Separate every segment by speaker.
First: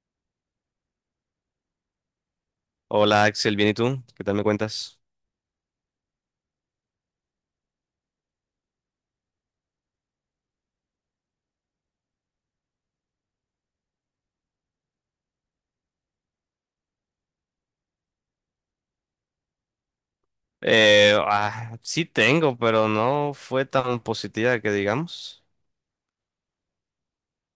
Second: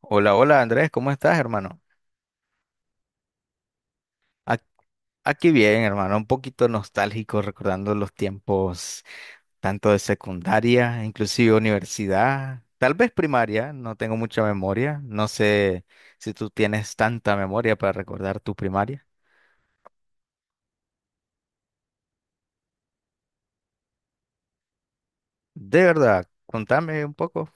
Speaker 1: Hola, hola Andrés, ¿cómo estás, hermano?
Speaker 2: Hola Axel, ¿bien y tú? ¿Qué tal me
Speaker 1: Ac-
Speaker 2: cuentas?
Speaker 1: Aquí bien, hermano, un poquito nostálgico recordando los tiempos tanto de secundaria, inclusive universidad, tal vez primaria, no tengo mucha memoria, no sé si tú tienes tanta memoria para recordar tu primaria.
Speaker 2: Sí tengo, pero no fue tan positiva que digamos.
Speaker 1: De verdad, contame un poco.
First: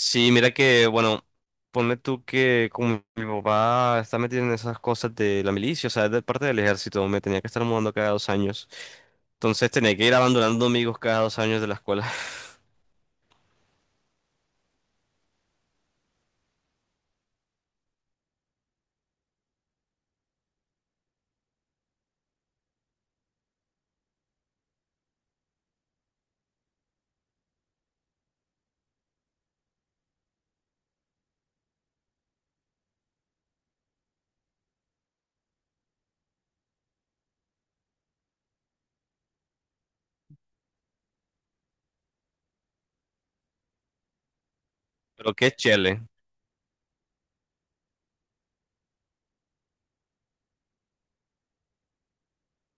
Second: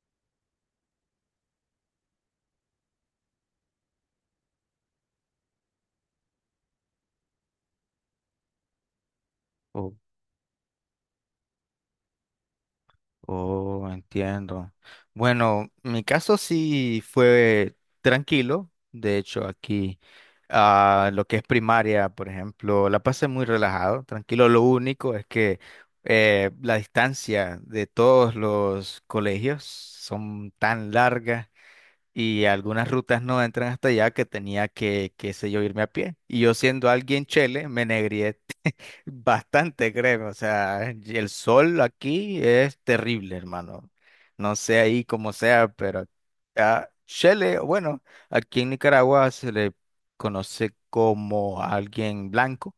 Speaker 2: Sí, mira que, bueno, ponle tú que como mi papá está metido en esas cosas de la milicia, o sea, es de parte del ejército, me tenía que estar mudando cada 2 años. Entonces tenía que ir abandonando amigos cada 2 años de la escuela.
Speaker 1: Oh, entiendo. Bueno, mi caso sí fue tranquilo. De hecho, aquí, lo que es primaria, por ejemplo, la pasé muy relajado, tranquilo. Lo único es que la distancia de todos los colegios son tan largas y algunas rutas no entran hasta allá que tenía que, qué sé yo, irme a pie. Y yo siendo alguien chele, me negré bastante, créeme, o sea, y el sol aquí es terrible, hermano. No sé ahí cómo
Speaker 2: Pero qué
Speaker 1: sea,
Speaker 2: chele.
Speaker 1: pero a chele, bueno, aquí en Nicaragua se le conoce como alguien blanco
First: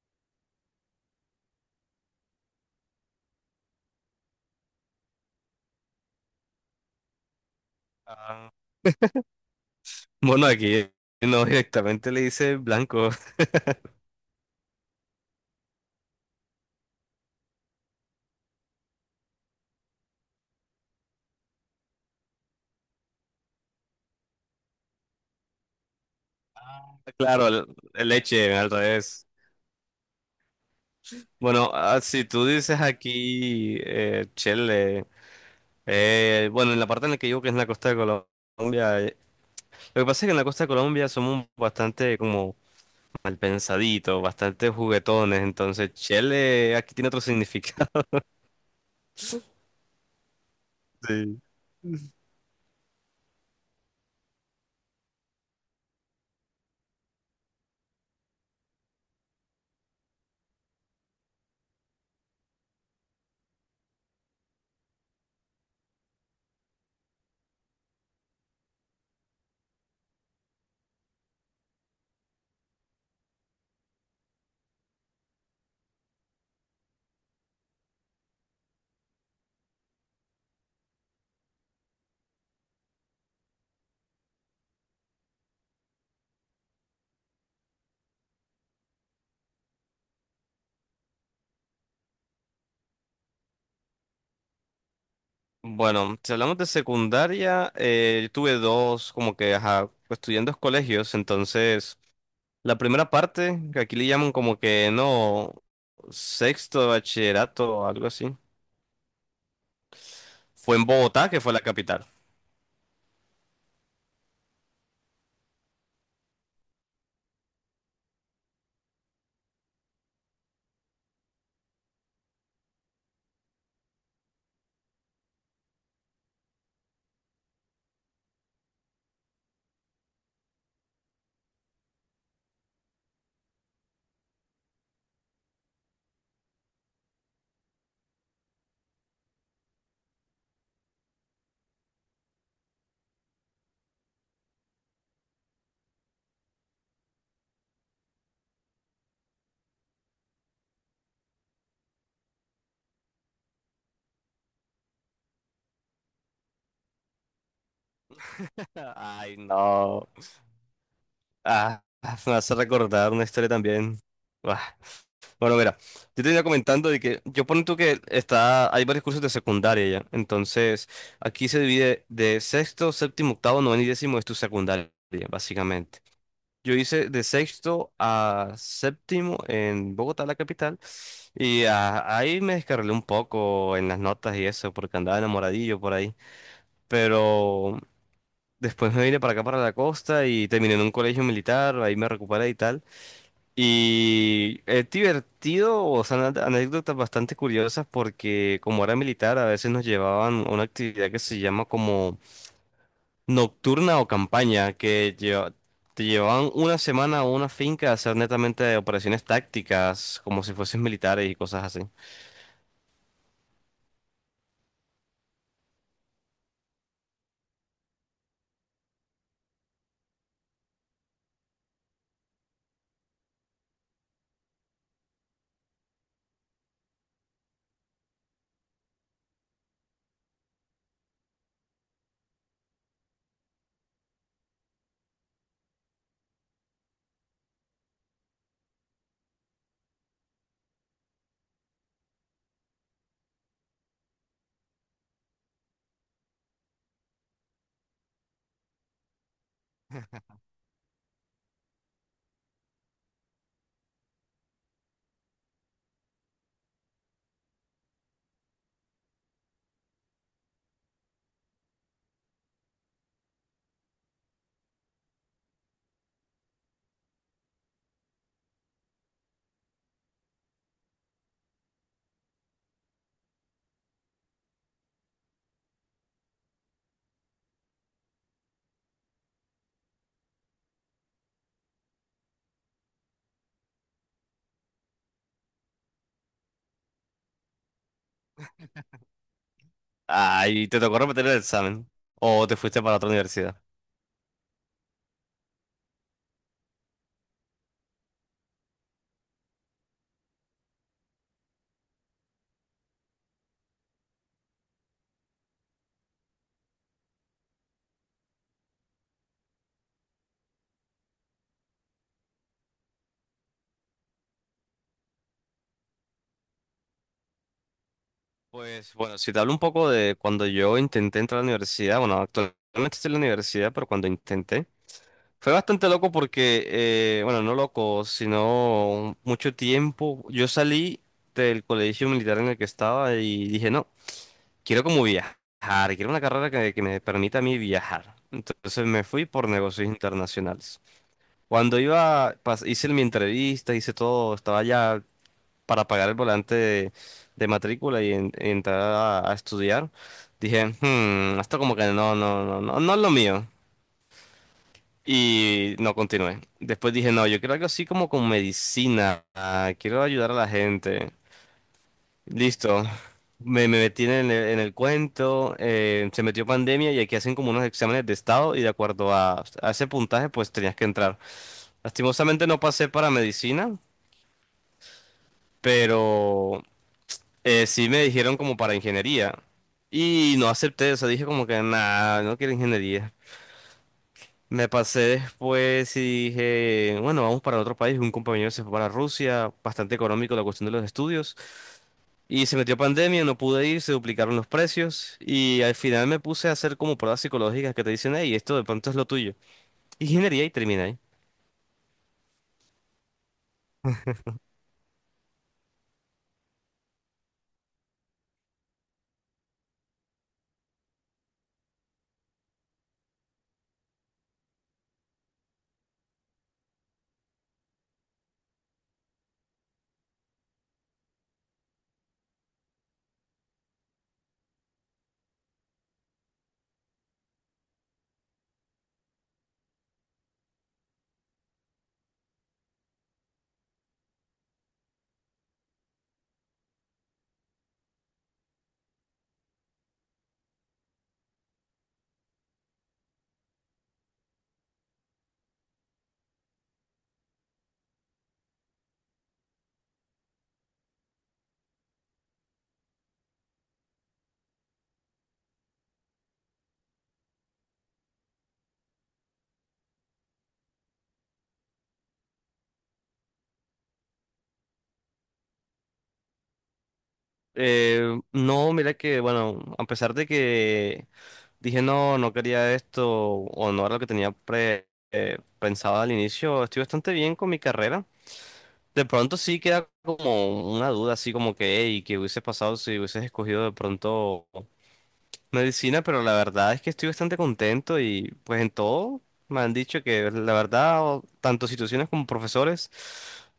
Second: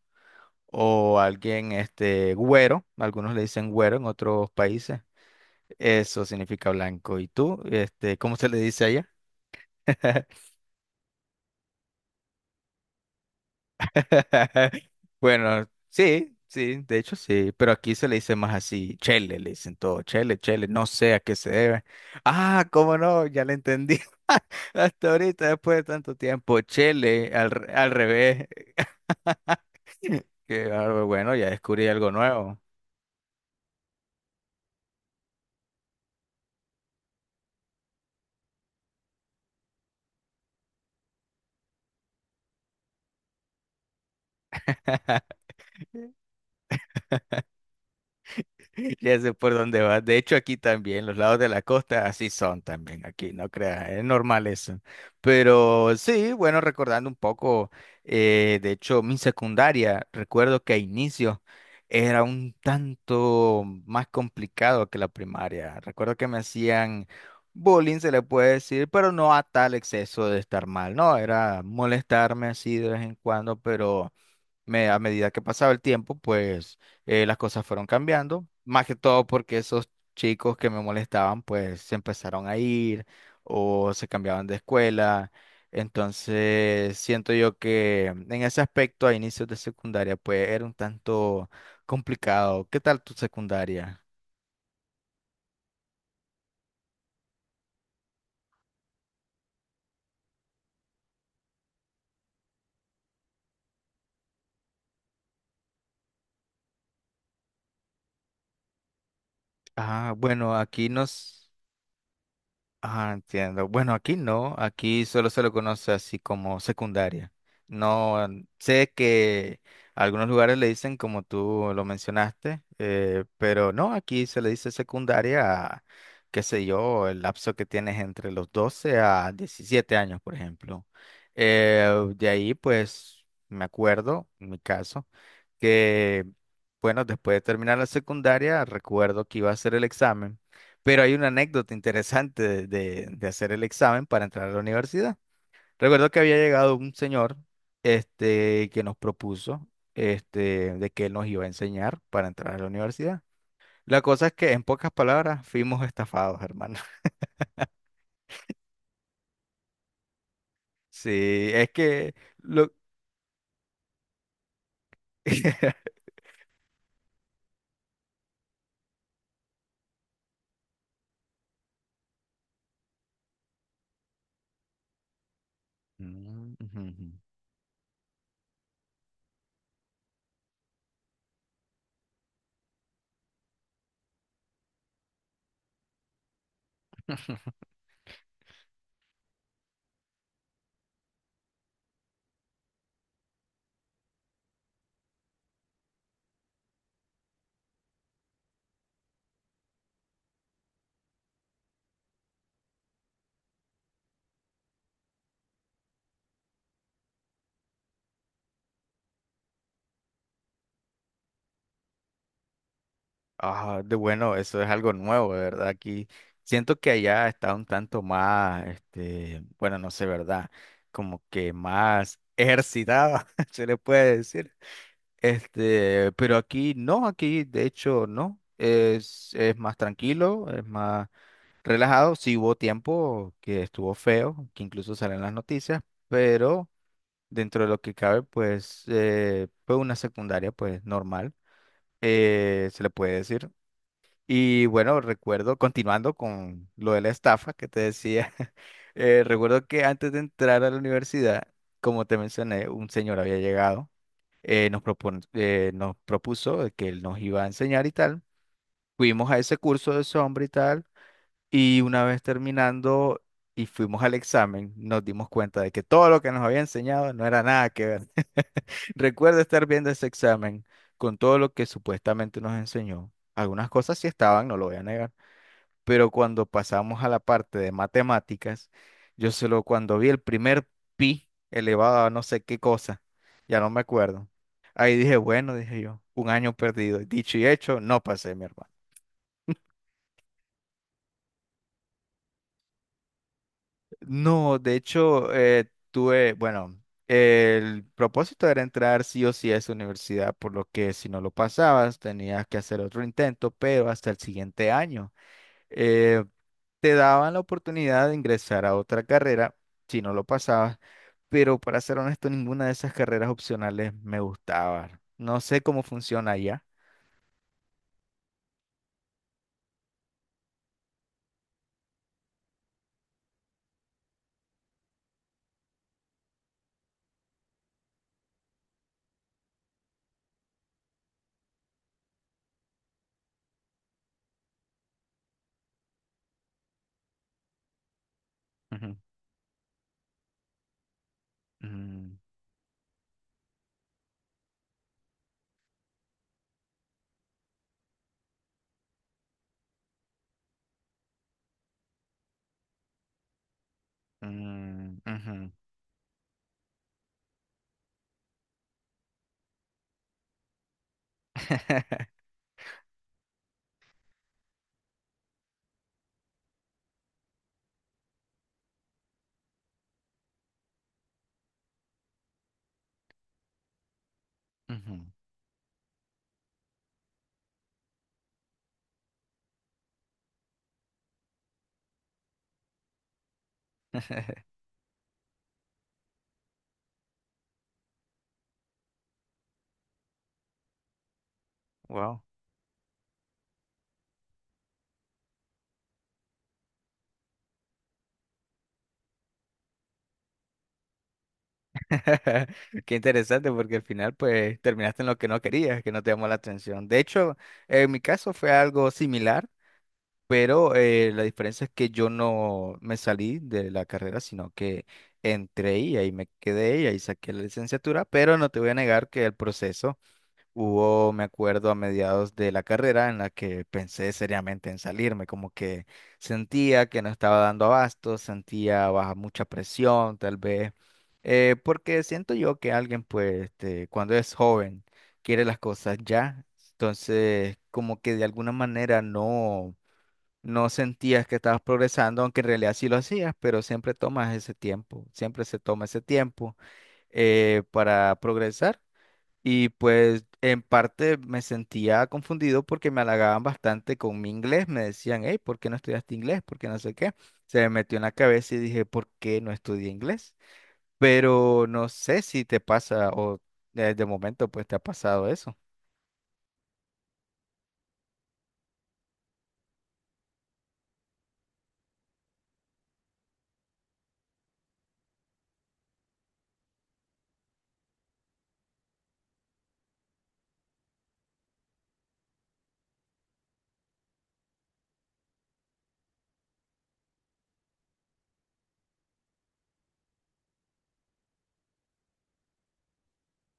Speaker 1: o alguien este güero, algunos le dicen güero en otros países. Eso significa blanco. ¿Y tú, este, cómo se
Speaker 2: Ah,
Speaker 1: le dice allá?
Speaker 2: Bueno, aquí no directamente le dice blanco.
Speaker 1: Bueno, sí, sí, de hecho sí, pero aquí se le dice más así, chele, le dicen todo, chele, chele, no sé a qué se debe. Ah, cómo no, ya le entendí. Hasta ahorita, después de tanto tiempo, chele,
Speaker 2: Claro,
Speaker 1: al, al
Speaker 2: el
Speaker 1: revés.
Speaker 2: leche al revés.
Speaker 1: Que, ah, bueno, ya
Speaker 2: Bueno,
Speaker 1: descubrí algo
Speaker 2: si tú
Speaker 1: nuevo.
Speaker 2: dices aquí Chile, bueno, en la parte en la que yo que es en la costa de Colombia, lo que pasa es que en la costa de Colombia somos bastante como mal pensaditos, bastante juguetones, entonces Chile aquí tiene otro significado.
Speaker 1: Ya sé por dónde vas. De hecho, aquí también, los lados
Speaker 2: Sí.
Speaker 1: de la costa así son también aquí, no creas, es normal eso. Pero sí, bueno, recordando un poco, de hecho, mi secundaria, recuerdo que a inicio era un tanto más complicado que la primaria. Recuerdo que me hacían bullying, se le puede decir, pero no a tal exceso de estar mal, no, era molestarme así de vez en cuando, pero a medida que pasaba el tiempo, pues las cosas fueron cambiando, más que todo porque esos chicos que me molestaban, pues se empezaron a ir o se cambiaban de escuela. Entonces, siento yo que en ese aspecto a inicios de secundaria, pues era un tanto complicado. ¿Qué tal tu secundaria?
Speaker 2: Bueno, si hablamos de secundaria, tuve dos, como que, ajá, pues, estudié en dos colegios, entonces la primera parte, que aquí le llaman como que no, sexto de bachillerato o algo así.
Speaker 1: Ah, bueno,
Speaker 2: Fue en
Speaker 1: aquí
Speaker 2: Bogotá, que
Speaker 1: nos...
Speaker 2: fue la capital.
Speaker 1: Ah, entiendo. Bueno, aquí no, aquí solo se lo conoce así como secundaria. No, mm, sé que algunos lugares le dicen como tú lo mencionaste, pero no, aquí se le dice secundaria a, qué sé yo, el lapso que tienes entre los 12 a 17 años, por ejemplo. De ahí, pues, me acuerdo, en mi caso, que, bueno, después de terminar la secundaria, recuerdo que iba a hacer el examen. Pero hay una anécdota interesante de, de hacer el examen para entrar a la universidad. Recuerdo que había llegado un señor, este, que nos propuso, este, de que él nos iba a enseñar para entrar a la universidad. La cosa es que, en pocas palabras, fuimos estafados, hermano.
Speaker 2: Ay, no.
Speaker 1: Sí, es
Speaker 2: Ah, me
Speaker 1: que
Speaker 2: hace
Speaker 1: lo...
Speaker 2: recordar una historia también. Ah, bueno, mira, yo te venía comentando de que yo pongo tú que está, hay varios cursos de secundaria ya. Entonces, aquí se divide de sexto, séptimo, octavo, noveno y décimo es tu secundaria, básicamente.
Speaker 1: Mm,
Speaker 2: Yo
Speaker 1: ujú, ujú.
Speaker 2: hice de sexto a séptimo en Bogotá, la capital, y ahí me descarrilé un poco en las notas y eso, porque andaba enamoradillo por ahí. Pero Después me vine para acá, para la costa, y terminé en un colegio militar, ahí me recuperé y tal. Y es divertido, o sea, anécdotas bastante curiosas porque como era militar, a veces nos llevaban a una actividad que se llama como nocturna o campaña, te llevaban una semana a una finca a hacer netamente operaciones tácticas, como si fueses militares y cosas así.
Speaker 1: Ah, de bueno, eso es algo nuevo, de verdad. Aquí siento que allá está un tanto más, este, bueno, no sé, ¿verdad? Como que más ejercitado, se le puede decir. Este, pero aquí no, aquí de hecho no. Es más tranquilo, es más relajado. Sí hubo tiempo que estuvo feo, que incluso salen las noticias, pero dentro de lo que cabe, pues, fue una secundaria, pues, normal, se le puede decir. Y bueno, recuerdo, continuando con lo de la estafa que te decía, recuerdo que antes de entrar a la universidad, como te mencioné, un señor había llegado, nos propuso de que él nos iba a enseñar y tal. Fuimos a ese curso de ese hombre y tal, y una vez terminando y fuimos al examen, nos dimos cuenta de que todo lo que nos había enseñado no era nada que ver. Recuerdo estar viendo ese examen con todo lo que supuestamente nos enseñó. Algunas cosas sí estaban, no lo voy a negar, pero cuando pasamos a la parte de matemáticas, yo solo cuando vi el primer pi elevado a no sé qué cosa, ya no me acuerdo. Ahí dije, bueno, dije yo, un año perdido. Dicho y hecho, no pasé, mi hermano.
Speaker 2: Ay, ¿te tocó repetir el examen? ¿O te fuiste para otra universidad?
Speaker 1: No, de hecho, tuve, bueno, el propósito era entrar sí o sí a esa universidad, por lo que si no lo pasabas, tenías que hacer otro intento, pero hasta el siguiente año. Eh, Te daban la oportunidad de ingresar a otra carrera si no lo pasabas, pero para ser honesto, ninguna de esas carreras opcionales me gustaba. No sé cómo funciona allá.
Speaker 2: Pues bueno, si te hablo un poco de cuando yo intenté entrar a la universidad, bueno, actualmente estoy en la universidad, pero cuando intenté, fue bastante loco porque, bueno, no loco, sino mucho tiempo. Yo salí del colegio militar en el que estaba y dije, no, quiero como viajar, quiero una carrera que me permita a mí viajar. Entonces
Speaker 1: Ujú,
Speaker 2: me fui por negocios internacionales. Cuando
Speaker 1: ujú,
Speaker 2: iba, hice mi entrevista, hice todo, estaba ya para pagar el volante de matrícula y, y entrar a estudiar, dije, "Hmm, esto como que no, no, no, no, no es lo mío.
Speaker 1: mm, ujú,
Speaker 2: Y no continué. Después dije, no, yo quiero algo así como con medicina, ah, quiero ayudar a la gente. Listo. Me metí en el cuento, se metió pandemia y aquí hacen como unos exámenes de estado y de acuerdo a ese puntaje pues tenías que entrar. Lastimosamente no pasé para medicina,
Speaker 1: ujú.
Speaker 2: pero sí me dijeron como para ingeniería y no acepté, o sea, dije como que nada, no quiero ingeniería. Me pasé después y dije, bueno, vamos para otro país. Un compañero se fue para Rusia, bastante económico la cuestión de los estudios.
Speaker 1: Wow.
Speaker 2: Y se metió pandemia, no pude ir, se duplicaron los precios. Y al final me puse a hacer como pruebas psicológicas que te dicen, hey, esto de pronto es lo tuyo. Ingeniería y terminé ahí.
Speaker 1: Qué interesante porque al final pues terminaste en lo que no querías, que no te llamó la atención. De hecho, en mi caso fue algo similar. Pero la diferencia es que yo no me salí de la carrera, sino que entré y ahí me quedé y ahí saqué la licenciatura, pero no te voy a negar que el proceso hubo, me acuerdo, a mediados de la carrera en la que pensé seriamente en salirme, como que sentía que no estaba dando abasto, sentía baja mucha presión, tal vez, porque siento yo que alguien, pues, este, cuando es joven, quiere las cosas ya, entonces como que de alguna manera no sentías que estabas progresando, aunque en realidad sí lo hacías, pero siempre tomas ese tiempo, siempre se toma ese tiempo para progresar. Y pues en parte me sentía confundido porque me halagaban bastante con mi inglés, me decían, hey, ¿por qué no estudiaste inglés? ¿Por qué no sé qué? Se me metió en la cabeza y dije, ¿por qué no estudié inglés? Pero no sé si te pasa o de momento pues te ha pasado eso.
Speaker 2: No, mira que, bueno, a pesar de que dije no, no quería esto o no era lo que tenía pensado al inicio, estoy bastante bien con mi carrera. De pronto sí queda como una duda, así como que, hey, ¿qué hubiese pasado si hubieses escogido de pronto? Medicina, pero la verdad es que estoy bastante contento y pues en todo me han dicho que la verdad, tanto situaciones como profesores,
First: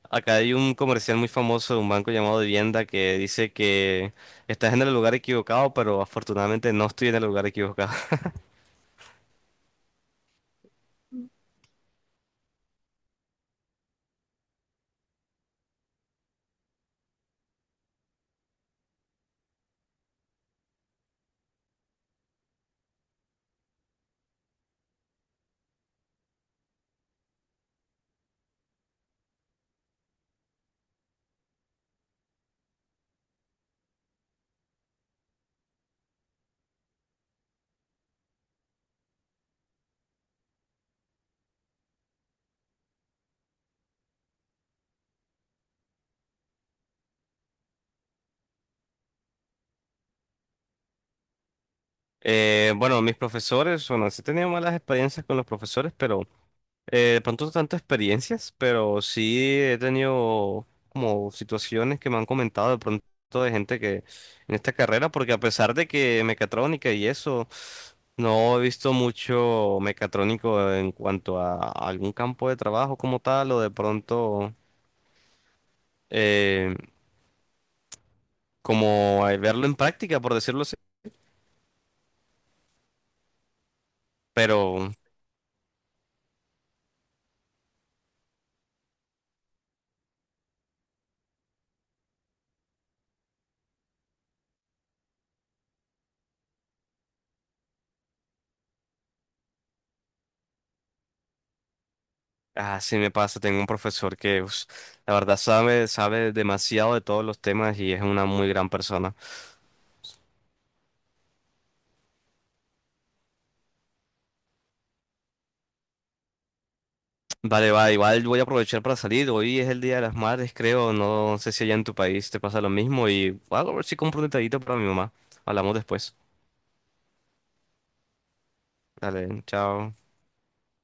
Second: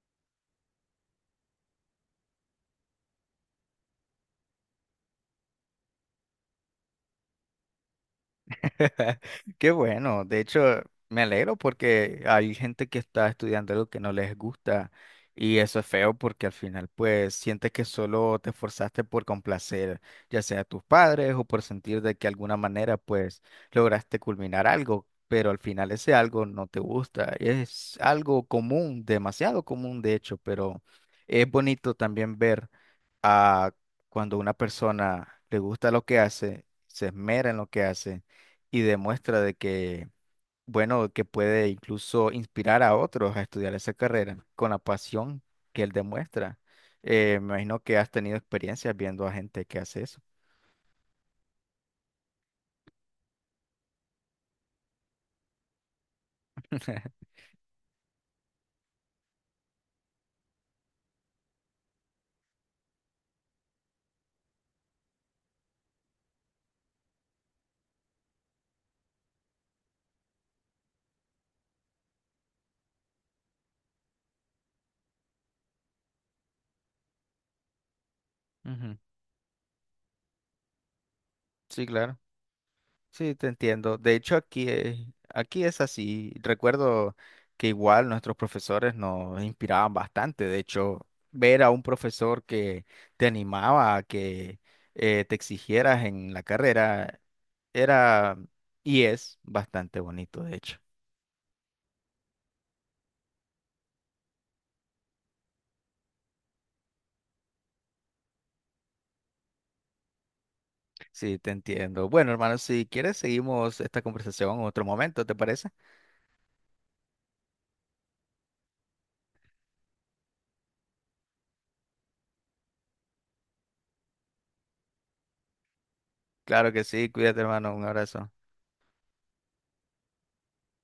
Speaker 2: acá hay un comercial muy famoso de un banco llamado Vivienda que dice que estás en el lugar equivocado, pero afortunadamente no estoy en el lugar equivocado.
Speaker 1: Qué bueno, de hecho me alegro porque hay gente que está estudiando algo que no les gusta y eso es feo porque al final pues sientes que solo te esforzaste por complacer ya sea a tus padres o por sentir de que alguna manera pues lograste culminar algo, pero al final ese algo no te gusta. Es algo común, demasiado común de hecho, pero es bonito también ver a cuando una persona le gusta lo que hace, se esmera en lo que hace y demuestra de que, bueno, que puede incluso inspirar a otros a estudiar esa carrera con la pasión que él demuestra. Me imagino que has tenido experiencias viendo a gente que hace eso.
Speaker 2: Bueno, mis profesores, bueno, sí he tenido malas experiencias con los profesores, pero... de pronto no tanto experiencias, pero sí he tenido como situaciones que me han comentado de pronto de gente que en esta carrera, porque a pesar de que mecatrónica y eso, no he visto mucho mecatrónico en cuanto a algún campo de trabajo como tal, o de pronto eh,
Speaker 1: Ujú.
Speaker 2: como verlo en práctica, por decirlo así.
Speaker 1: Sí, claro. Sí, te entiendo. De hecho, aquí,
Speaker 2: Pero
Speaker 1: aquí es así. Recuerdo que igual nuestros profesores nos inspiraban bastante. De hecho, ver a un profesor que te animaba a que te exigieras en la carrera era y es bastante bonito, de hecho.
Speaker 2: así me pasa, tengo un profesor que la verdad sabe, sabe demasiado de todos los temas y es una muy gran persona.
Speaker 1: Sí, te entiendo. Bueno, hermano, si quieres, seguimos esta conversación en otro momento, ¿te parece?
Speaker 2: Vale, va, igual voy a aprovechar para salir. Hoy es el Día de las Madres, creo. No sé si allá en tu país te pasa lo mismo. Y voy a ver si compro un detallito para mi mamá. Hablamos después.
Speaker 1: Claro que sí. Cuídate, hermano. Un abrazo.
Speaker 2: Dale, chao.